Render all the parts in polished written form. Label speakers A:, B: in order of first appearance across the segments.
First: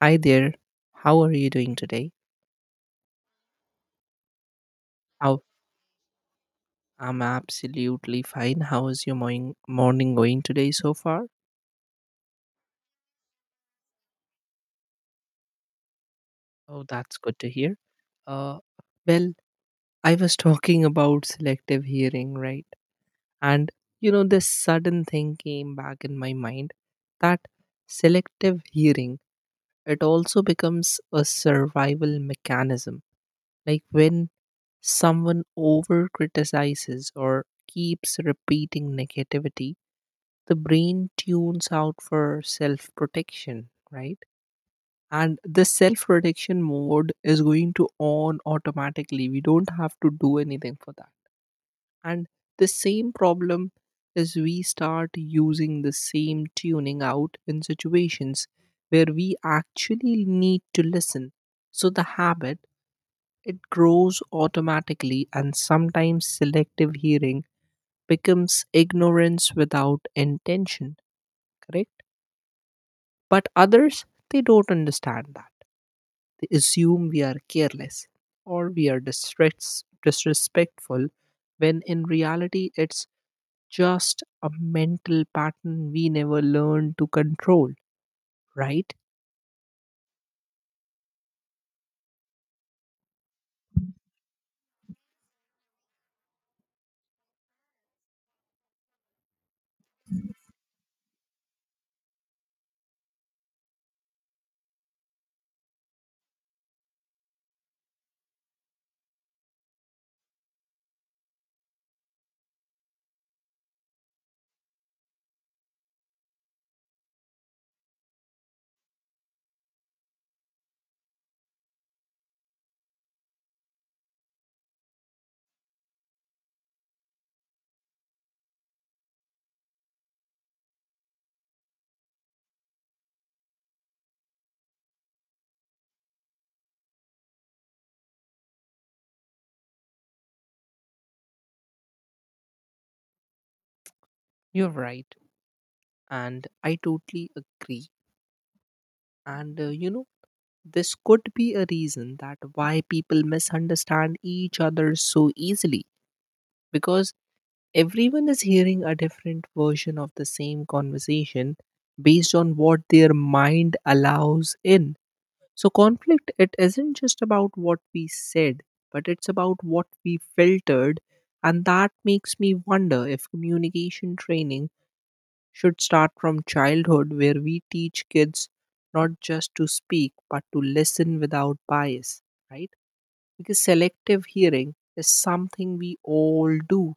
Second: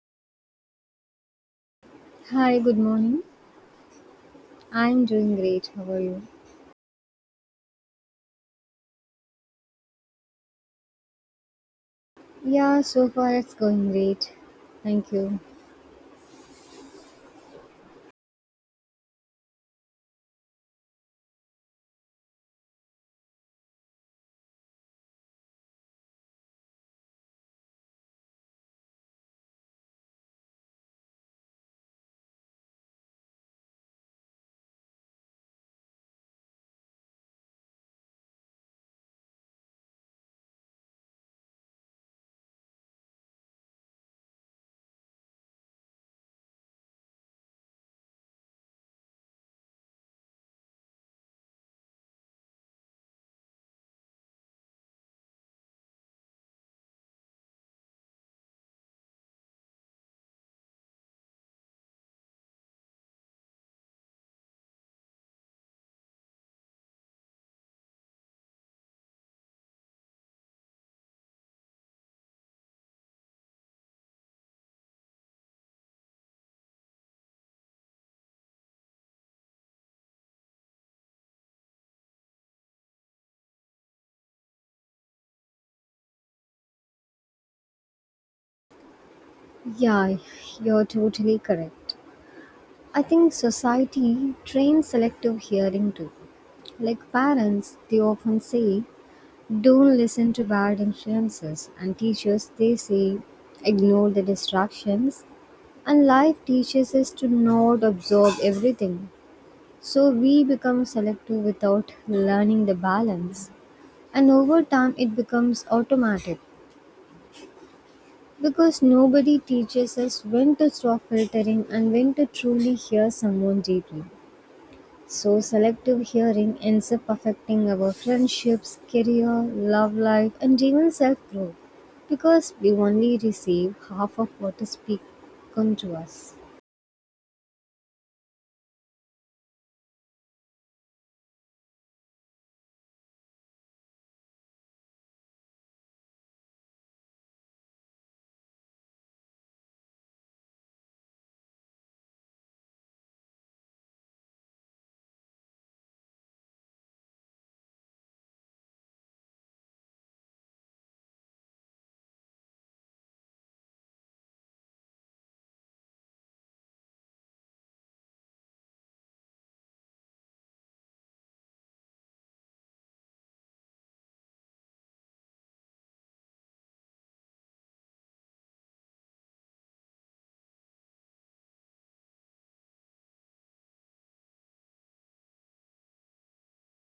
A: Hi there. How are you doing today?
B: Hi, good morning. I'm doing
A: How
B: great. How are you?
A: I'm absolutely fine. How is your morning going today so far?
B: Yeah, so far it's going great. Thank you.
A: Oh, that's good to hear. Uh, well, I was talking about selective hearing, right? And this sudden thing came back in my mind that selective hearing, it also becomes a survival mechanism. Like when someone over criticizes or keeps repeating negativity, the brain tunes out for self protection, right? And the self protection mode is going to on automatically. We don't have to do anything for that. And the same problem is we start using the same tuning out in situations where we actually need to listen. So the habit, it grows automatically, and sometimes selective hearing becomes ignorance without intention, correct? But others, they don't understand that. They assume we are careless or we are disrespectful when in reality it's just a mental pattern we never learned to control, right?
B: Yeah, you're totally correct. I think society trains selective hearing too. Like parents, they often say, don't listen to bad influences, and teachers, they say, ignore the distractions. And life teaches us to not absorb everything. So we become selective without learning the balance. And over time, it becomes automatic because nobody teaches us when to stop filtering and when to truly hear someone deeply. So, selective hearing ends up affecting our friendships, career, love life, and even self growth because we only receive half of what is spoken to us.
A: You're right. And I totally agree. And this could be a reason that why people misunderstand each other so easily, because everyone is hearing a different version of the same conversation based on what their mind allows in. So, conflict, it isn't just about what we said, but it's about what we filtered. And that makes me wonder if communication training should start from childhood, where we teach kids not just to speak, but to listen without bias, right? Because selective hearing is something we all do,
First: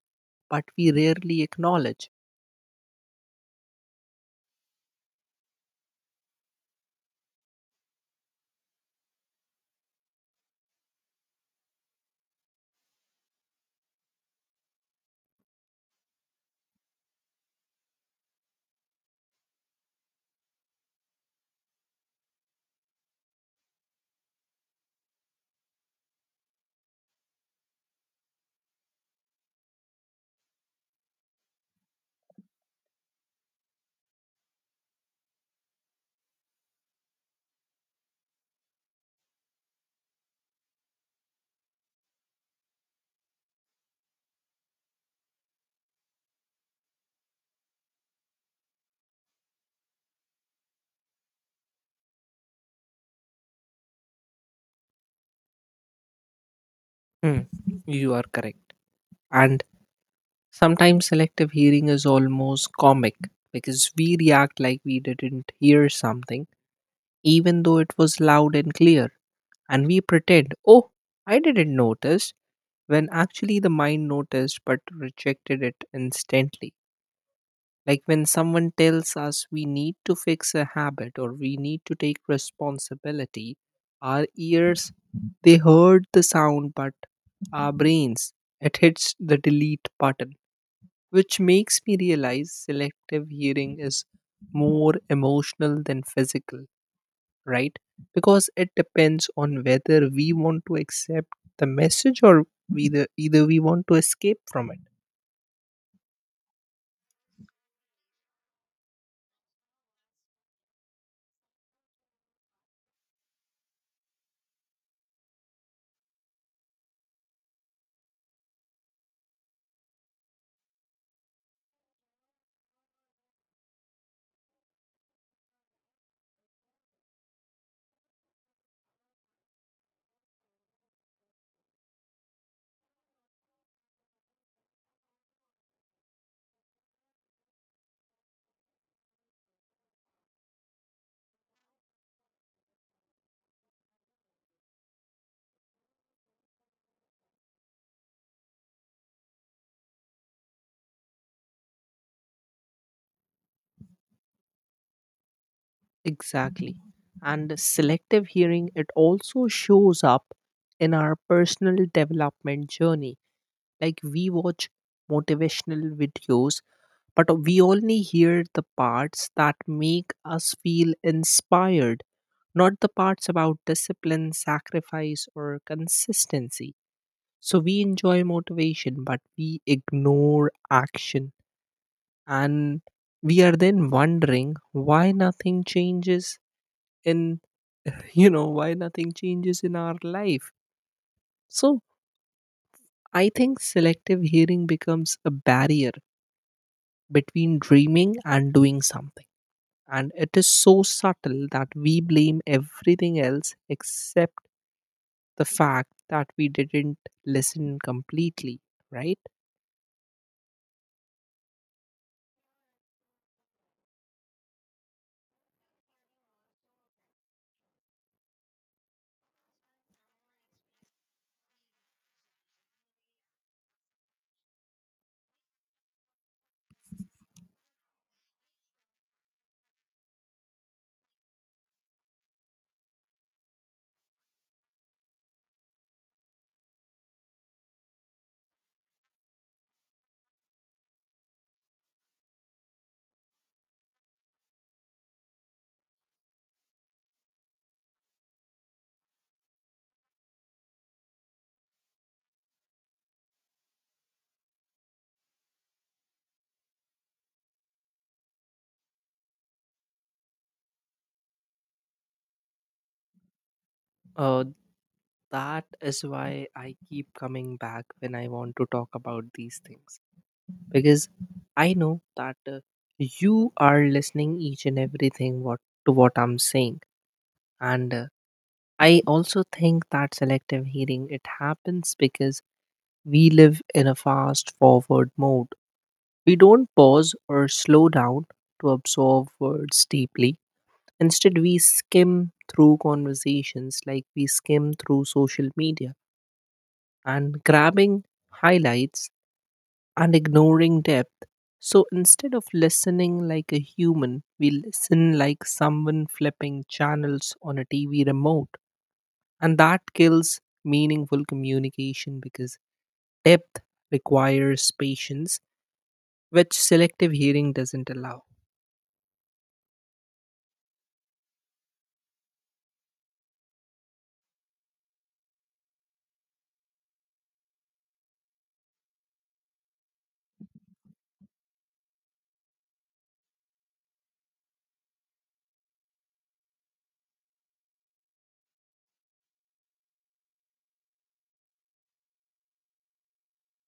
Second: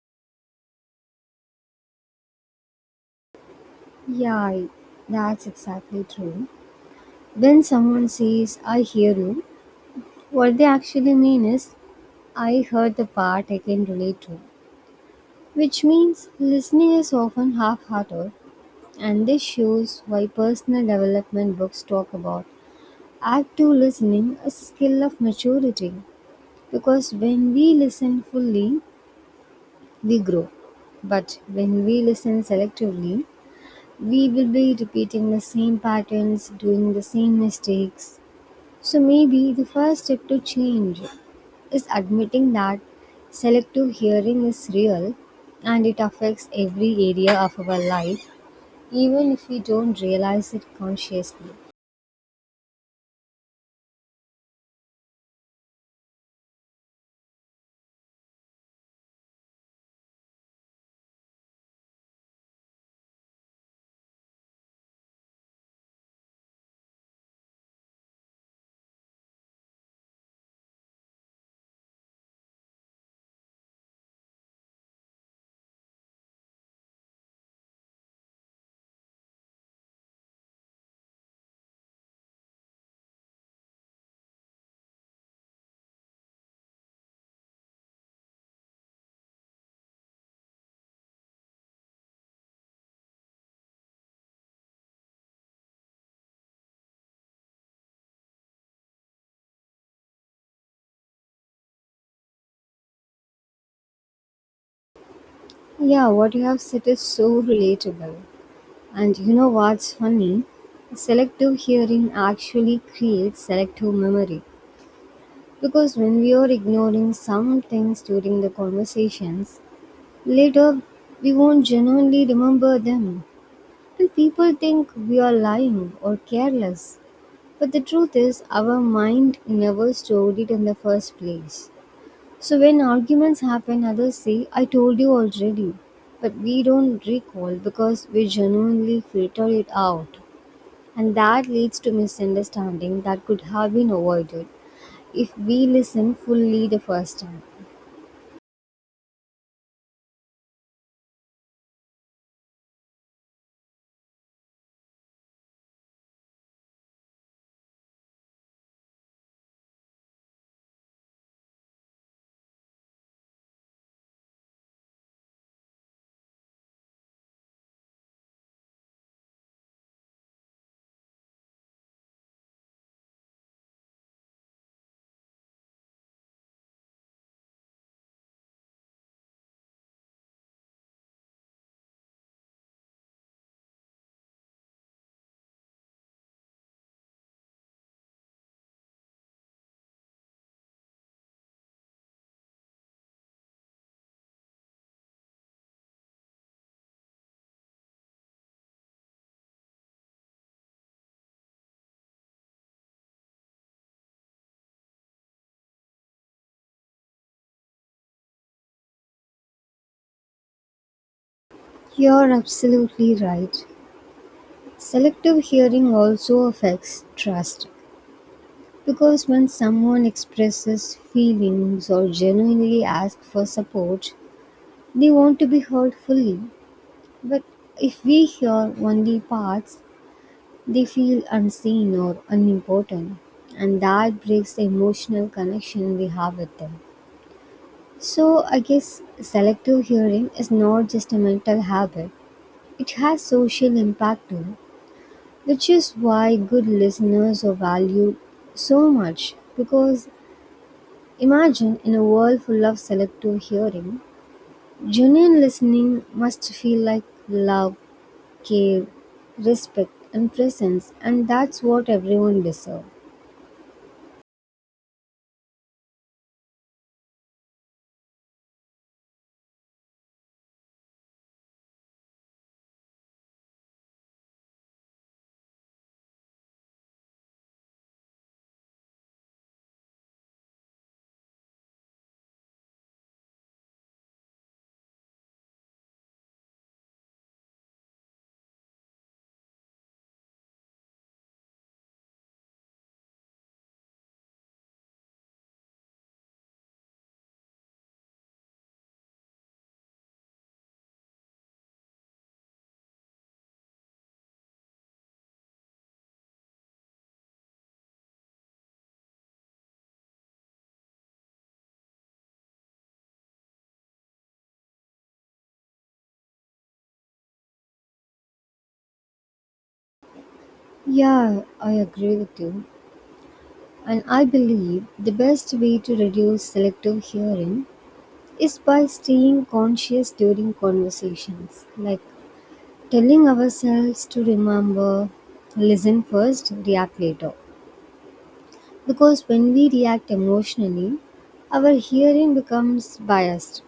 A: but we rarely acknowledge.
B: Yeah, I- that's exactly true. When someone says, I hear you, what they actually mean is, I heard the part I can relate to. Which means listening is often half hearted, and this shows why personal development books talk about active listening as a skill of maturity. Because when we listen fully, we grow. But when we listen selectively, we will be repeating the same patterns, doing the same mistakes. So maybe the first step to change is admitting that selective hearing is real and it affects every area of our life even if we don't realize it consciously.
A: Hmm. You are correct. And sometimes selective hearing is almost comic, because we react like we didn't hear something, even though it was loud and clear. And we pretend, oh, I didn't notice, when actually the mind noticed but rejected it instantly. Like when someone tells us we need to fix a habit or we need to take responsibility, our ears, they heard the sound, but our brains, it hits the delete button, which makes me realize selective hearing is more emotional than physical, right? Because it depends on whether we want to accept the message, or either we want to escape from it.
B: Yeah, what you have said is so relatable. And you know what's funny? Selective hearing actually creates selective memory. Because when we are ignoring some things during the conversations, later we won't genuinely remember them. And people think we are lying or careless. But the truth is, our mind never stored it in the first place. So when arguments happen, others say, I told you already. But we don't recall because we genuinely filter it out. And that leads to misunderstanding that could have been avoided if we listen fully the first time.
A: Exactly. And selective hearing, it also shows up in our personal development journey. Like we watch motivational videos, but we only hear the parts that make us feel inspired, not the parts about discipline, sacrifice, or consistency. So we enjoy motivation, but we ignore action. And we are then wondering why nothing changes in why nothing changes in our life. So I think selective hearing becomes a barrier between dreaming and doing something, and it is so subtle that we blame everything else except the fact that we didn't listen completely, right?
B: You're absolutely right. Selective hearing also affects trust because when someone expresses feelings or genuinely asks for support, they want to be heard fully. But if we hear only parts, they feel unseen or unimportant, and that breaks the emotional connection we have with them. So, I guess selective hearing is not just a mental habit, it has social impact too, which is why good listeners are valued so much. Because imagine in a world full of selective hearing, genuine listening must feel like love care, respect, and presence, and that's what everyone deserves.
A: Uh, that is why I keep coming back when I want to talk about these things, because I know that you are listening each and everything what to what I'm saying. And I also think that selective hearing, it happens because we live in a fast forward mode. We don't pause or slow down to absorb words deeply. Instead we skim through conversations like we skim through social media, and grabbing highlights and ignoring depth. So instead of listening like a human, we listen like someone flipping channels on a TV remote. And that kills meaningful communication because depth requires patience, which selective hearing doesn't allow.
B: Yeah, I agree with you. And I believe the best way to reduce selective hearing is by staying conscious during conversations, like telling ourselves to remember, listen first, react later. Because when we react emotionally, our hearing becomes biased.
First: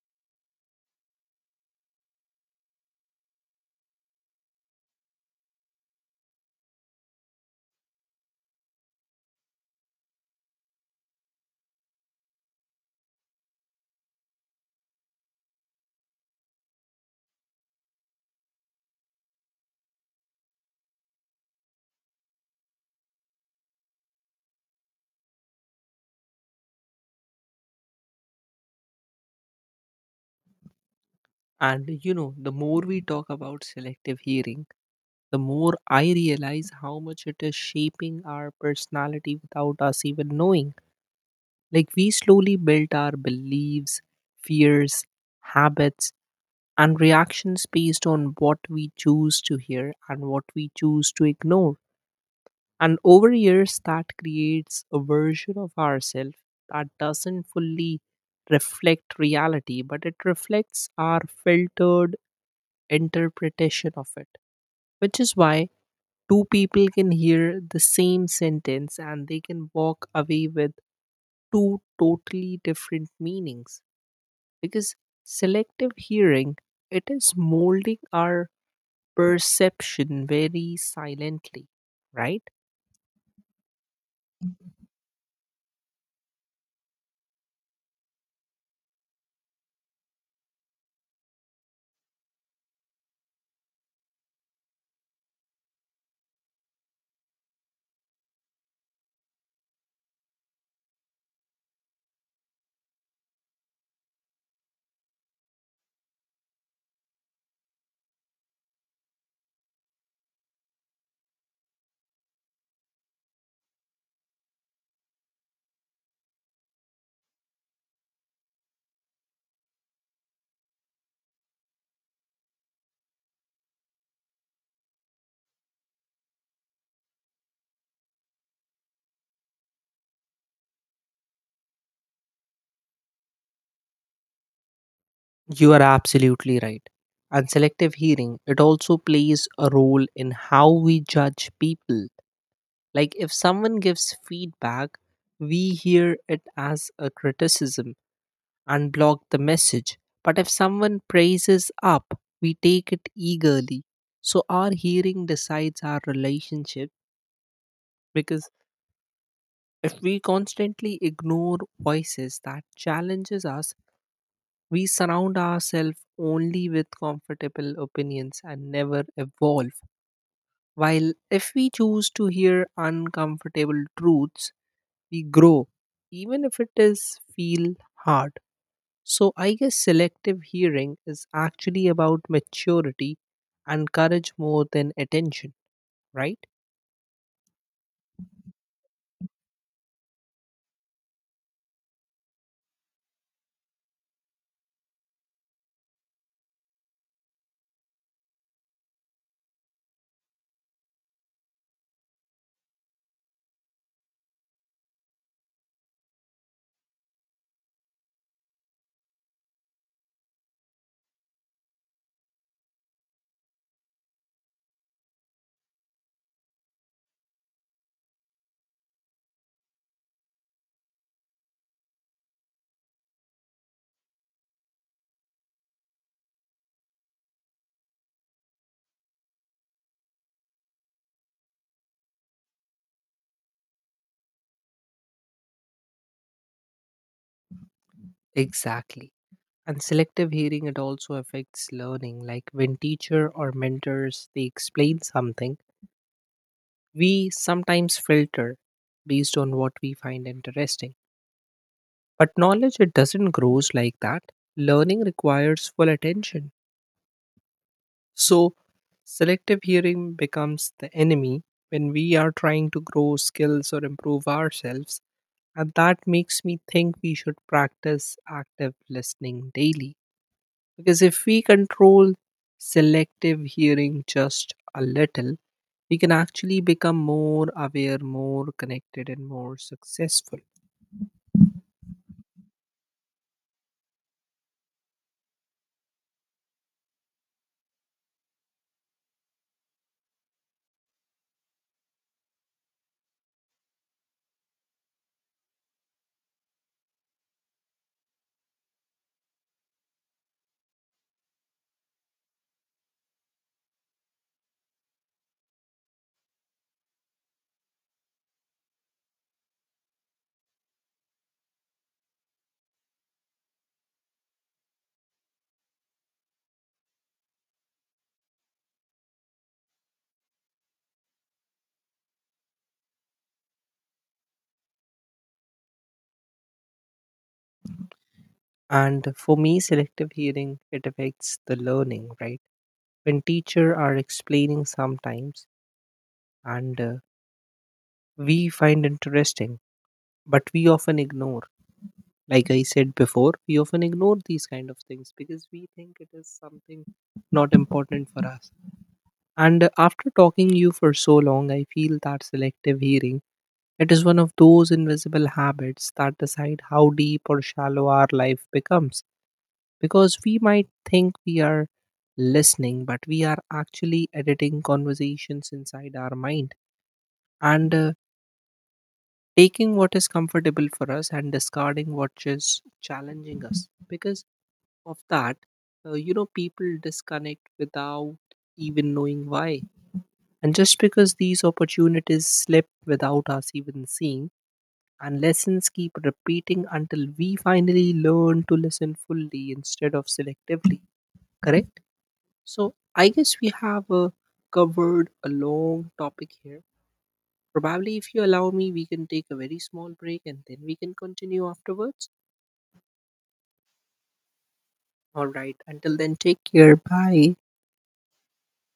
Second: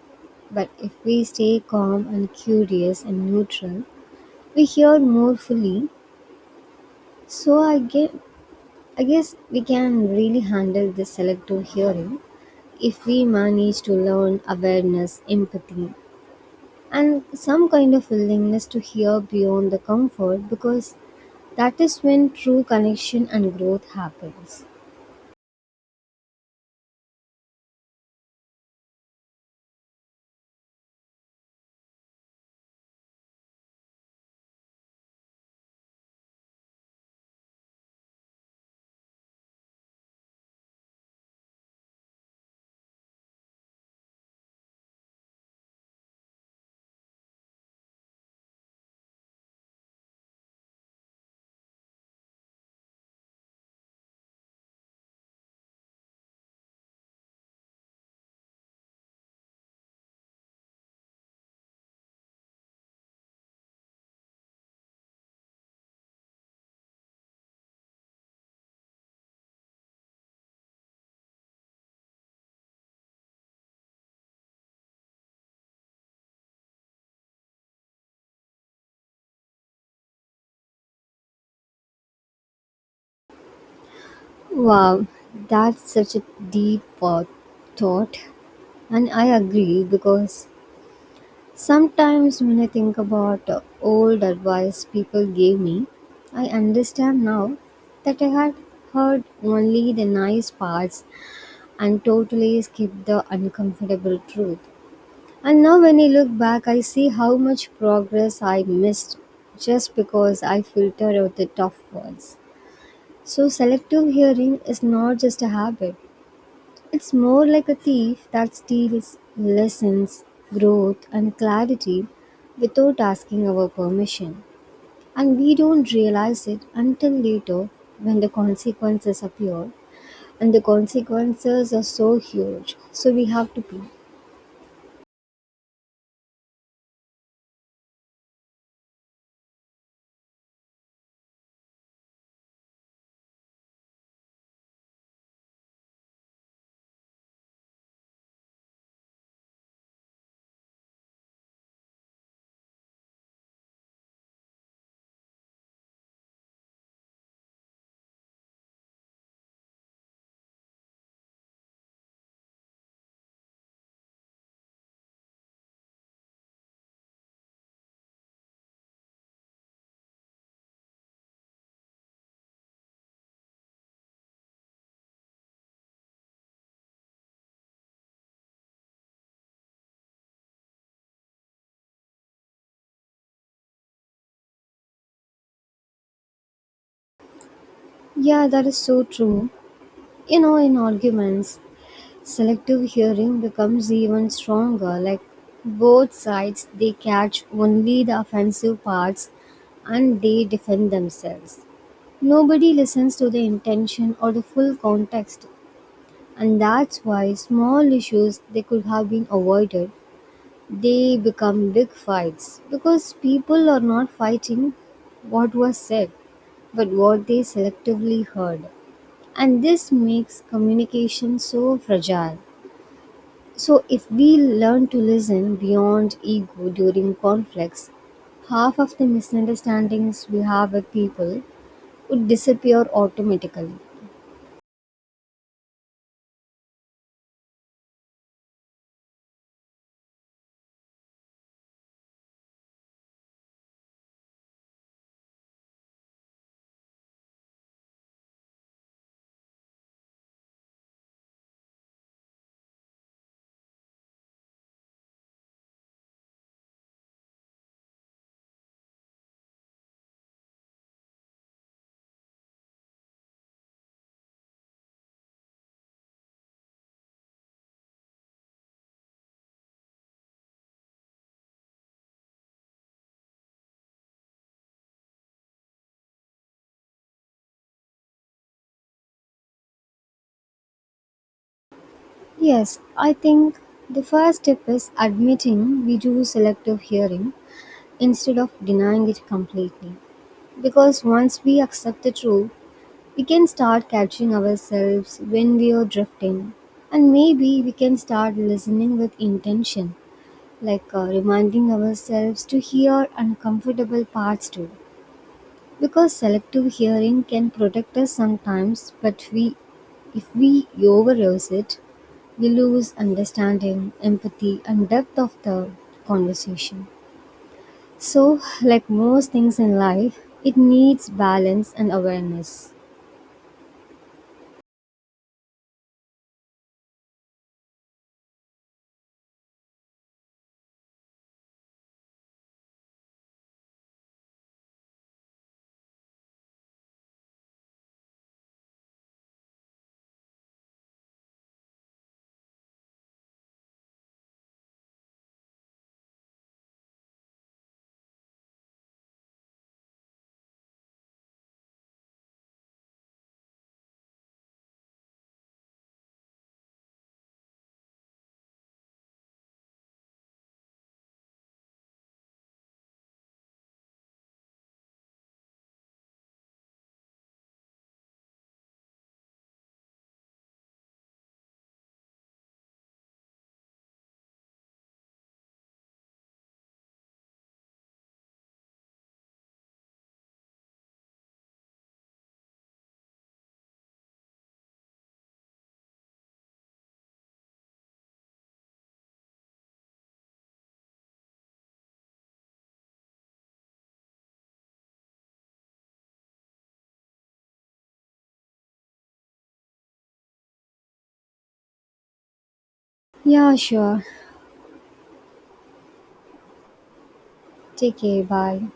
B: But if we stay calm and curious and neutral, we hear more fully, so I guess we can really handle this selective hearing if we manage to learn awareness, empathy, and some kind of willingness to hear beyond the comfort because that is when true connection and growth happens.
A: And you know, the more we talk about selective hearing, the more I realize how much it is shaping our personality without us even knowing. Like, we slowly built our beliefs, fears, habits, and reactions based on what we choose to hear and what we choose to ignore. And over years, that creates a version of ourselves that doesn't fully reflect reality, but it reflects our filtered interpretation of it, which is why two people can hear the same sentence and they can walk away with two totally different meanings, because selective hearing, it is molding our perception very silently, right?
B: Wow, that's such a deep thought. And I agree because sometimes, when I think about old advice people gave me, I understand now that I had heard only the nice parts and totally skipped the uncomfortable truth. And now, when I look back, I see how much progress I missed just because I filtered out the tough words. So, selective hearing is not just a habit, it's more like a thief that steals lessons, growth, and clarity without asking our permission. And we don't realize it until later when the consequences appear. And the consequences are so huge, so we have to pay.
A: You are absolutely right. And selective hearing, it also plays a role in how we judge people. Like if someone gives feedback, we hear it as a criticism and block the message. But if someone praises up, we take it eagerly. So our hearing decides our relationship, because if we constantly ignore voices that challenges us, we surround ourselves only with comfortable opinions and never evolve. While if we choose to hear uncomfortable truths, we grow, even if it is feel hard. So I guess selective hearing is actually about maturity and courage more than attention, right?
B: Yeah, that is so true. You know, in arguments, selective hearing becomes even stronger. Like both sides, they catch only the offensive parts and they defend themselves. Nobody listens to the intention or the full context, and that's why small issues they could have been avoided, they become big fights because people are not fighting what was said, but what they selectively heard. And this makes communication so fragile. So, if we learn to listen beyond ego during conflicts, half of the misunderstandings we have with people would disappear automatically.
A: Exactly. And selective hearing, it also affects learning. Like when teacher or mentors they explain something, we sometimes filter based on what we find interesting, but knowledge it doesn't grows like that. Learning requires full attention. So selective hearing becomes the enemy when we are trying to grow skills or improve ourselves. And that makes me think we should practice active listening daily, because if we control selective hearing just a little, we can actually become more aware, more connected, and more successful.
B: Yes, I think the first step is admitting we do selective hearing instead of denying it completely. Because once we accept the truth, we can start catching ourselves when we are drifting. And maybe we can start listening with intention, like reminding ourselves to hear uncomfortable parts too. Because selective hearing can protect us sometimes, but we if we overuse it, we lose understanding, empathy, and depth of the conversation. So, like most things in life, it needs balance and awareness.
A: And for me, selective hearing, it affects the learning, right? When teacher are explaining sometimes, and we find interesting, but we often ignore. Like I said before, we often ignore these kind of things because we think it is something not important for us. And after talking you for so long, I feel that selective hearing, it is one of those invisible habits that decide how deep or shallow our life becomes. Because we might think we are listening, but we are actually editing conversations inside our mind, and taking what is comfortable for us and discarding what is challenging us. Because of that, people disconnect without even knowing why. And just because these opportunities slip without us even seeing, and lessons keep repeating until we finally learn to listen fully instead of selectively. Correct? So I guess we have covered a long topic here. Probably, if you allow me, we can take a very small break and then we can continue afterwards.
B: Yeah, sure.
A: All right. Until then, take care. Bye.
B: Take care. Bye.